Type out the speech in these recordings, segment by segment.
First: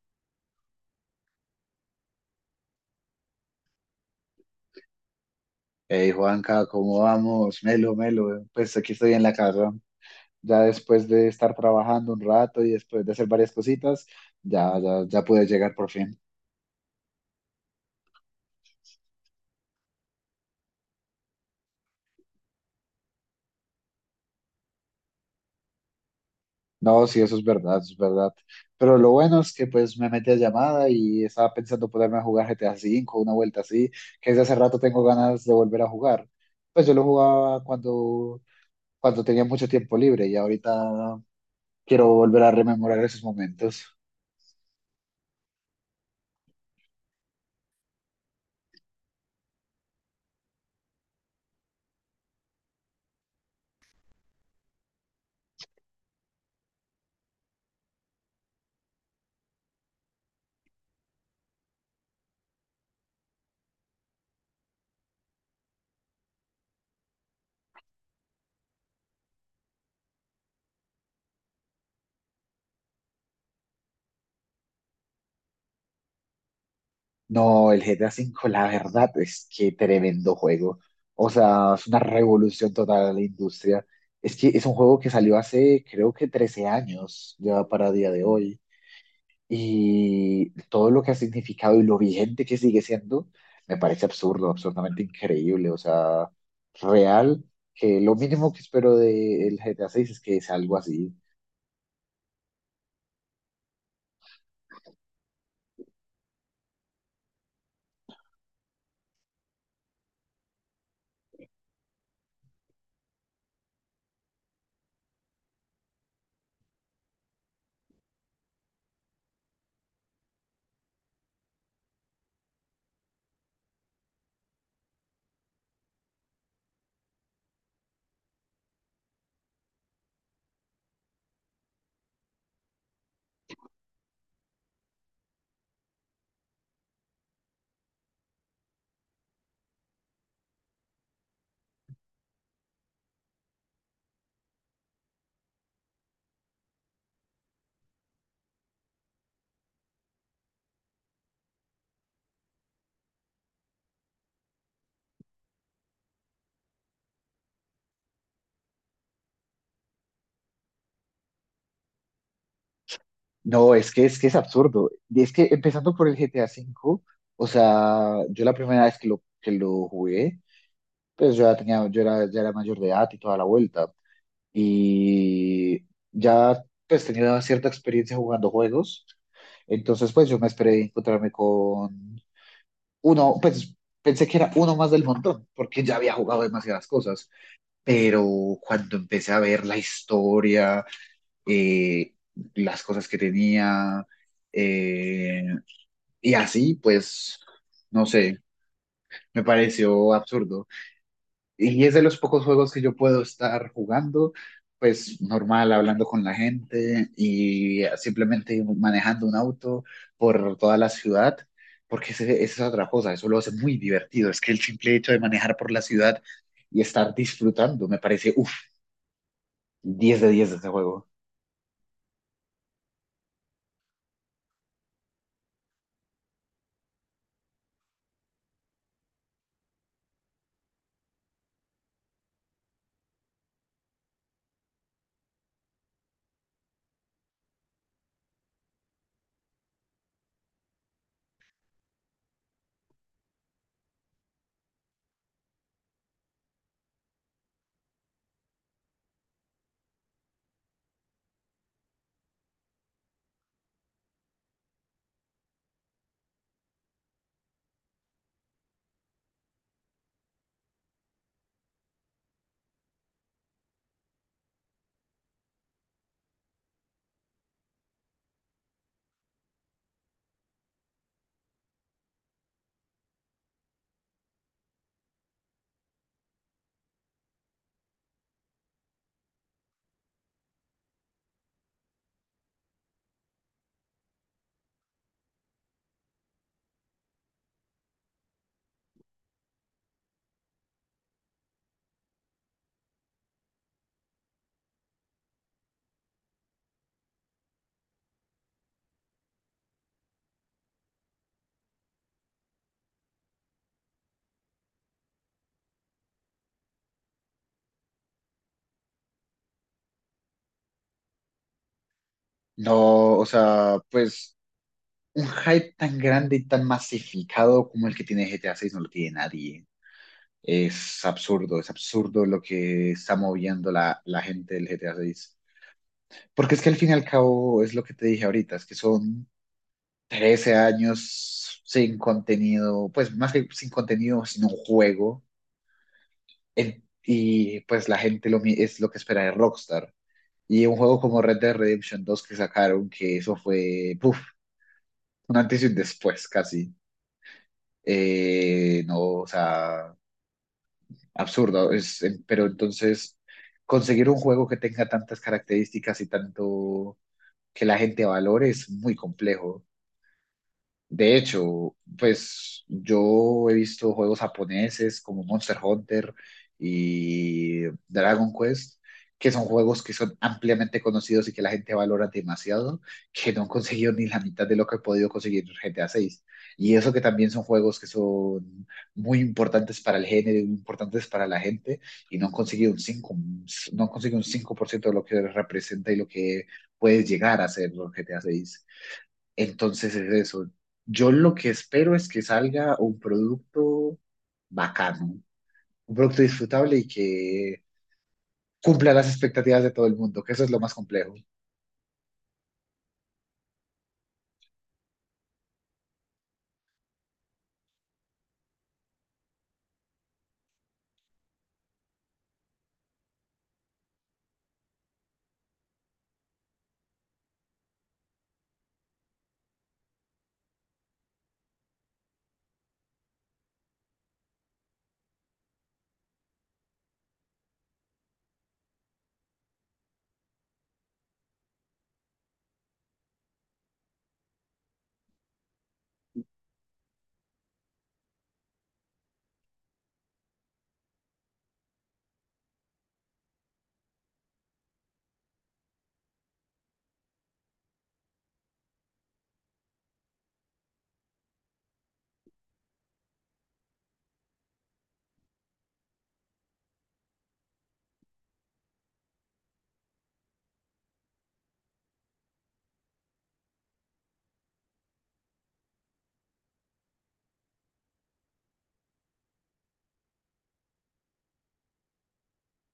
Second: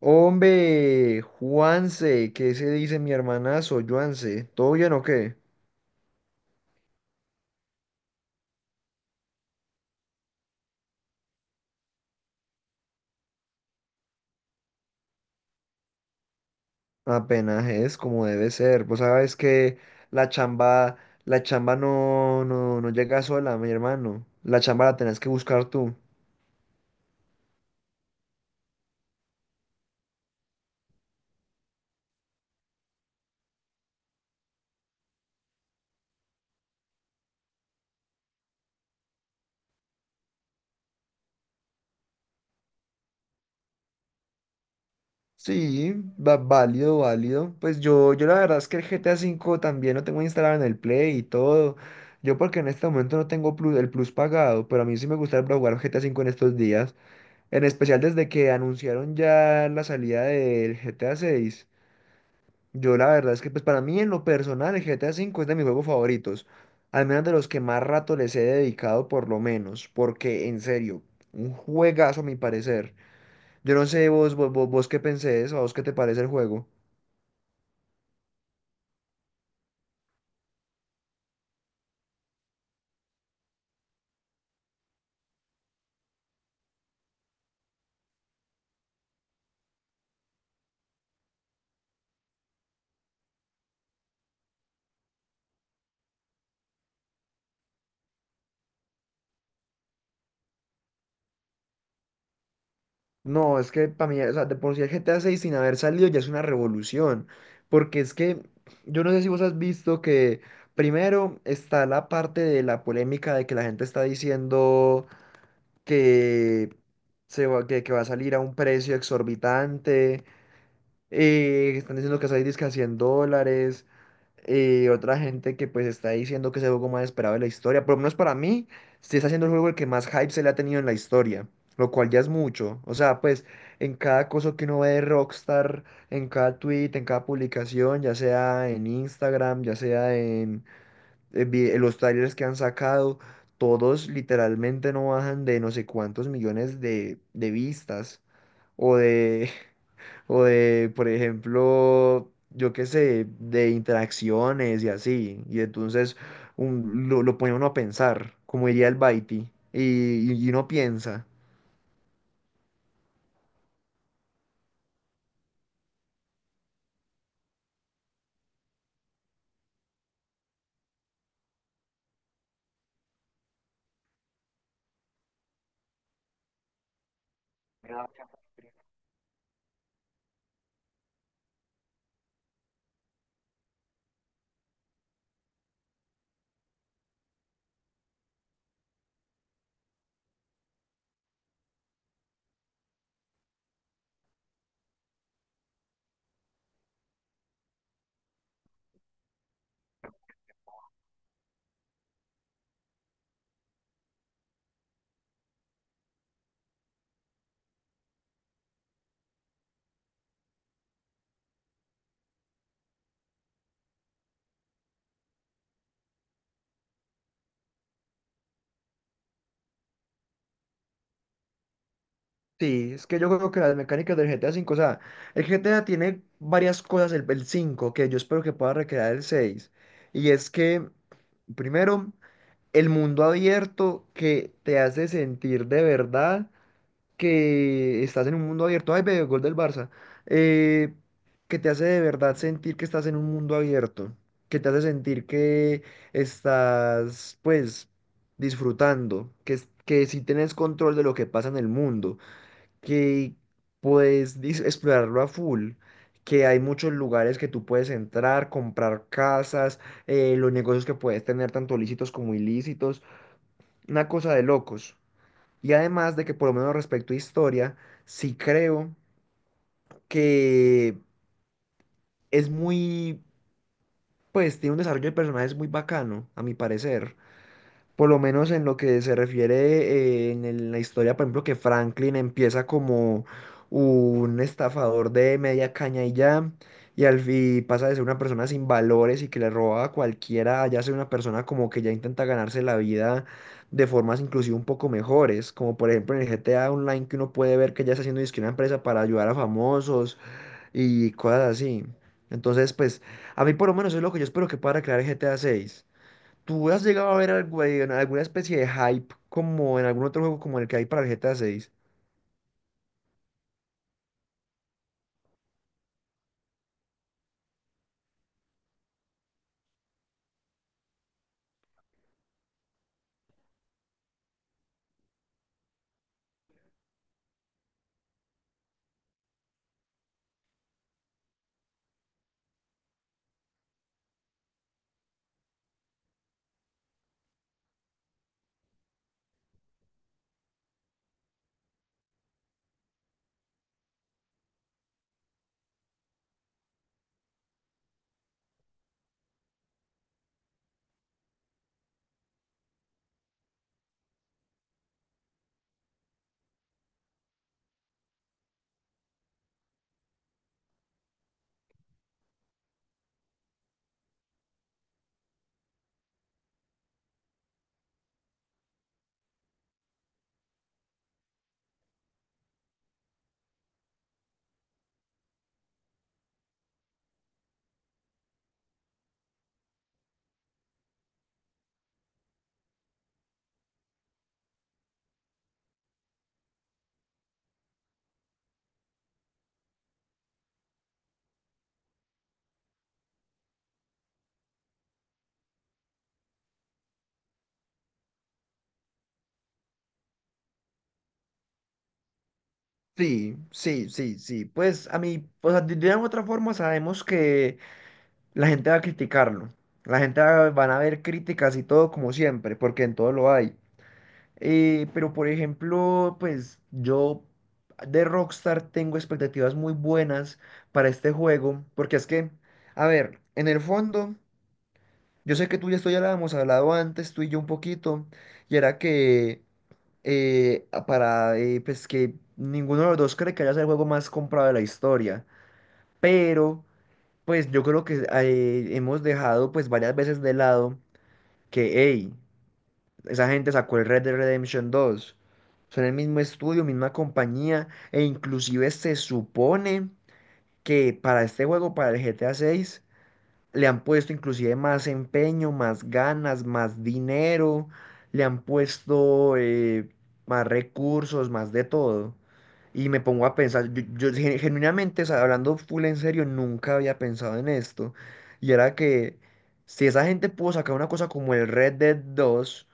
Hombre, Juanse, ¿qué se dice mi hermanazo, Juanse? ¿Todo bien o qué? Hey Juanca, ¿cómo vamos? Melo, melo. Pues aquí estoy en la casa, ya después de estar trabajando un rato y después de hacer varias cositas, ya pude llegar por fin. Apenas es como debe ser. Vos sabes que la chamba, la chamba no llega sola, mi hermano. La chamba la tenés que buscar tú. No, sí, eso es verdad, eso es verdad. Pero lo bueno es que pues me metí a llamada y estaba pensando ponerme a jugar GTA V, una vuelta así, que desde hace rato tengo ganas de volver a jugar. Pues yo lo jugaba cuando tenía mucho tiempo libre y ahorita quiero volver a rememorar esos momentos. Sí, válido, válido. Pues yo la verdad es que el GTA V también lo tengo instalado en el Play y todo. Yo porque en este momento no tengo el plus pagado, pero a mí sí me gustaría jugar GTA V en estos días. En especial desde que anunciaron ya la salida del GTA 6. Yo la verdad es que pues para mí en lo personal el GTA 5 es de mis juegos favoritos. Al menos de los que más rato les he dedicado por lo menos. Porque en serio, un juegazo a mi parecer. Yo no sé vos qué pensés o a vos qué te parece el juego. No, el GTA 5, la verdad es que tremendo juego. O sea, es una revolución total a la industria. Es que es un juego que salió hace, creo que 13 años, ya para día de hoy. Y todo lo que ha significado y lo vigente que sigue siendo, me parece absurdo, absolutamente increíble. O sea, real, que lo mínimo que espero del GTA 6 es que sea algo así. No, es que para mí, o sea, de por sí el G T A 6 sin haber salido ya es una revolución, porque es que yo no sé si vos has visto que primero está la parte de la polémica de que la gente está diciendo que, que va a salir a un precio exorbitante, están diciendo que esa disque a $100. Y otra gente que pues está diciendo que es el juego más esperado de la historia. Por lo menos para mí, sí está siendo el juego el que más hype se le ha tenido en la historia. Lo cual ya es mucho. O sea, pues en cada cosa que uno ve de Rockstar, en cada tweet, en cada publicación, ya sea en Instagram, ya sea en los trailers que han sacado, todos literalmente no bajan de no sé cuántos millones de vistas o de, o de, por ejemplo, yo qué sé, de interacciones y así. Y entonces lo pone uno a pensar, como diría el Baiti. Y uno piensa. No, es que es absurdo. Y es que empezando por el GTA 5, o sea, yo la primera vez que lo jugué, pues yo ya tenía, yo era, ya era mayor de edad y toda la vuelta. Y ya pues tenía una cierta experiencia jugando juegos. Entonces, pues yo me esperé encontrarme con uno, pues pensé que era uno más del montón, porque ya había jugado demasiadas cosas. Pero cuando empecé a ver la historia, eh, las cosas que tenía, eh, y así, pues, no sé, me pareció absurdo. Y es de los pocos juegos que yo puedo estar jugando, pues normal, hablando con la gente y simplemente manejando un auto por toda la ciudad, porque esa es otra cosa, eso lo hace muy divertido. Es que el simple hecho de manejar por la ciudad y estar disfrutando, me parece, uff, 10 de 10 de este juego. Sí, es que yo creo que las mecánicas del GTA V, o sea, el GTA tiene varias cosas, el 5 que yo espero que pueda recrear el seis. Y es que, primero, el mundo abierto que te hace sentir de verdad que estás en un mundo abierto. Ay, ve, gol del Barça. Eh, que te hace de verdad sentir que estás en un mundo abierto. Que te hace sentir que estás, pues, disfrutando. Que si tienes control de lo que pasa en el mundo. Que puedes explorarlo a full. Que hay muchos lugares que tú puedes entrar, comprar casas, los negocios que puedes tener, tanto lícitos como ilícitos, una cosa de locos. Y además de que por lo menos respecto a historia, sí creo que es muy, pues tiene un desarrollo de personajes muy bacano, a mi parecer. Por lo menos en lo que se refiere la historia, por ejemplo, que Franklin empieza como un estafador de media caña y ya, y al fin pasa de ser una persona sin valores y que le roba a cualquiera, a ya ser una persona como que ya intenta ganarse la vida de formas inclusive un poco mejores, como por ejemplo en el GTA Online que uno puede ver que ya está haciendo dizque una empresa para ayudar a famosos y cosas así. Entonces, pues, a mí por lo menos es lo que yo espero que pueda crear GTA seis. ¿Tú has llegado a ver algo, en alguna especie de hype como en algún otro juego como el que hay para el GTA 6? No, o sea, pues un hype tan grande y tan masificado como el que tiene GTA 6 no lo tiene nadie. Es absurdo lo que está moviendo la gente del GTA 6. Porque es que al fin y al cabo es lo que te dije ahorita, es que son 13 años sin contenido, pues más que sin contenido, sin un juego. En- y pues la gente es lo que espera de Rockstar. Y un juego como Red Dead Redemption 2 que sacaron, que eso fue, puf, un antes y un después casi. No, o sea, absurdo. Es, pero entonces, conseguir un juego que tenga tantas características y tanto que la gente valore es muy complejo. De hecho, pues yo he visto juegos japoneses como Monster Hunter y Dragon Quest, que son juegos que son ampliamente conocidos y que la gente valora demasiado, que no han conseguido ni la mitad de lo que he podido conseguir GTA 6. Y eso que también son juegos que son muy importantes para el género, y muy importantes para la gente, y no han conseguido un 5 no han conseguido un 5% de lo que representa y lo que puedes llegar a ser GTA 6. Entonces es eso. Yo lo que espero es que salga un producto bacano, un producto disfrutable y que cumpla las expectativas de todo el mundo, que eso es lo más complejo. Sí, sí, sí, sí. Pues a mí, o sea, de una u otra forma sabemos que la gente va a criticarlo. La gente van a ver críticas y todo como siempre, porque en todo lo hay. Pero por ejemplo, pues yo de Rockstar tengo expectativas muy buenas para este juego, porque es que, a ver, en el fondo. Yo sé que tú y esto ya lo habíamos hablado antes, tú y yo un poquito, y era que a- para pues que ninguno de los dos cree que haya sido el juego más comprado de la historia, pero pues yo creo que hemos dejado pues varias veces de lado que, hey, esa gente sacó el Red Dead Redemption dos, son el mismo estudio, misma compañía, e inclusive se supone que para este juego, para el GTA 6, le han puesto inclusive más empeño, más ganas, más dinero, le han puesto más recursos, más de todo. Y me pongo a pensar, yo, genuinamente, o sea, hablando full en serio, nunca había pensado en esto. Y era que si esa gente pudo sacar una cosa como el Red Dead dos,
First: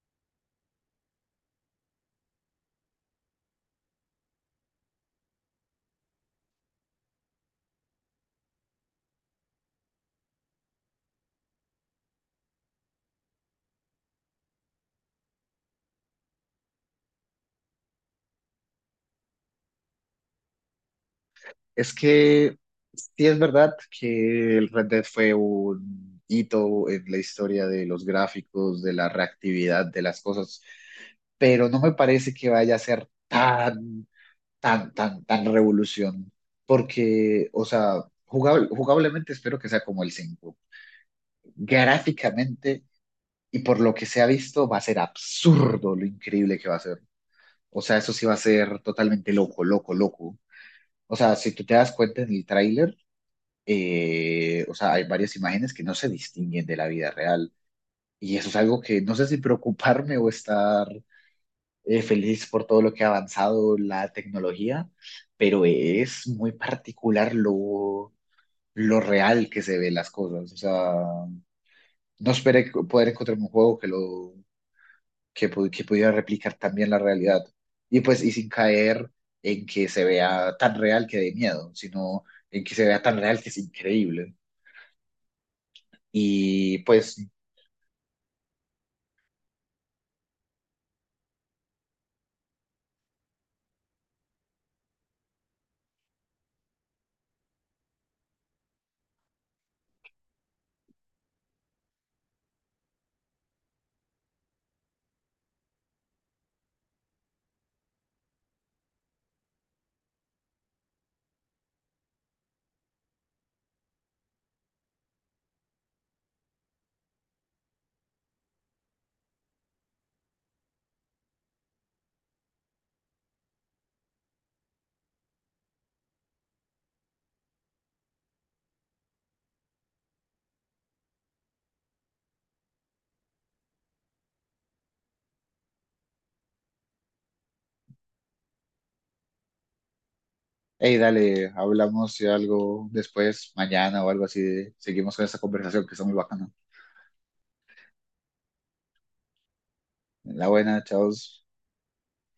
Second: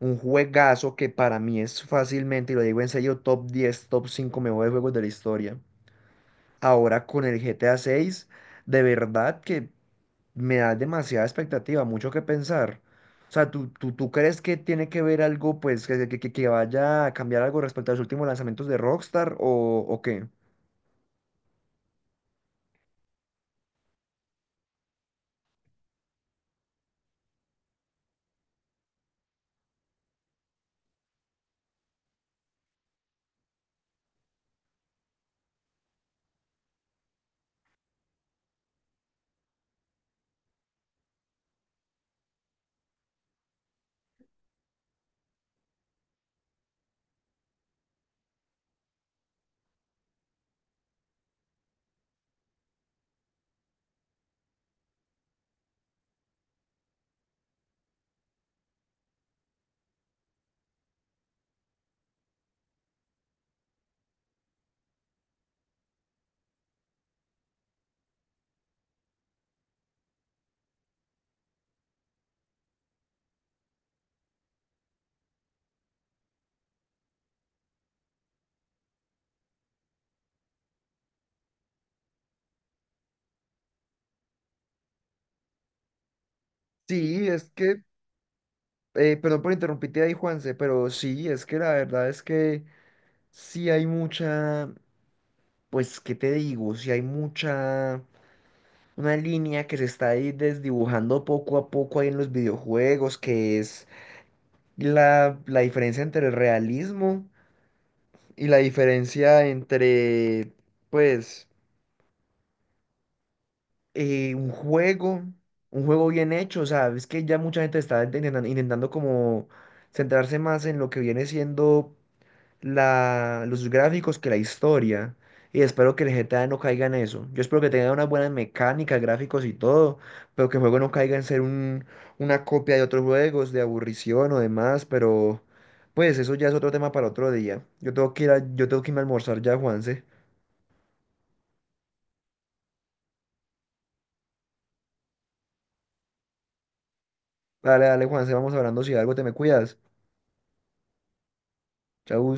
un juegazo que para mí es fácilmente, y lo digo en serio, top 10 top 5 mejores juegos de la historia. Ahora con el GTA 6, de verdad que me da demasiada expectativa, mucho que pensar. O sea, ¿tú crees que tiene que ver algo, pues, que vaya a cambiar algo respecto a los últimos lanzamientos de Rockstar o qué? Es que sí es verdad que el Red Dead fue un hito en la historia de los gráficos, de la reactividad de las cosas, pero no me parece que vaya a ser tan revolución, porque, o sea, jugablemente espero que sea como el 5 gráficamente y por lo que se ha visto va a ser absurdo lo increíble que va a ser. O sea, eso sí va a ser totalmente loco, loco, loco. O sea, si tú te das cuenta en el tráiler, o sea, hay varias imágenes que no se distinguen de la vida real. Y eso es algo que no sé si preocuparme o estar feliz por todo lo que ha avanzado la tecnología, pero es muy particular lo real que se ve las cosas. O sea, no esperé poder encontrar un juego que que pudiera replicar también la realidad. Y pues, y sin caer en que se vea tan real que dé miedo, sino en que se vea tan real que es increíble. Y pues, Sí, es que, perdón por interrumpirte ahí, Juanse, pero sí, es que la verdad es que sí hay mucha, pues, ¿qué te digo? Sí hay mucha, una línea que se está ahí desdibujando poco a poco ahí en los videojuegos, que es la diferencia entre el realismo y la diferencia entre, pues, eh, un juego, un juego bien hecho, o sea, es que ya mucha gente está intentando como centrarse más en lo que viene siendo los gráficos que la historia. Y espero que el GTA no caiga en eso. Yo espero que tenga unas buenas mecánicas, gráficos y todo, pero que el juego no caiga en ser una copia de otros juegos, de aburrición o demás, pero pues eso ya es otro tema para otro día. Yo tengo que irme a almorzar ya, Juanse. hey, dale, hablamos de algo después, mañana o algo así, seguimos con esta conversación que está muy bacana. Dale, dale, Juanse, vamos hablando si algo te me cuidas. La buena, chao. Chau.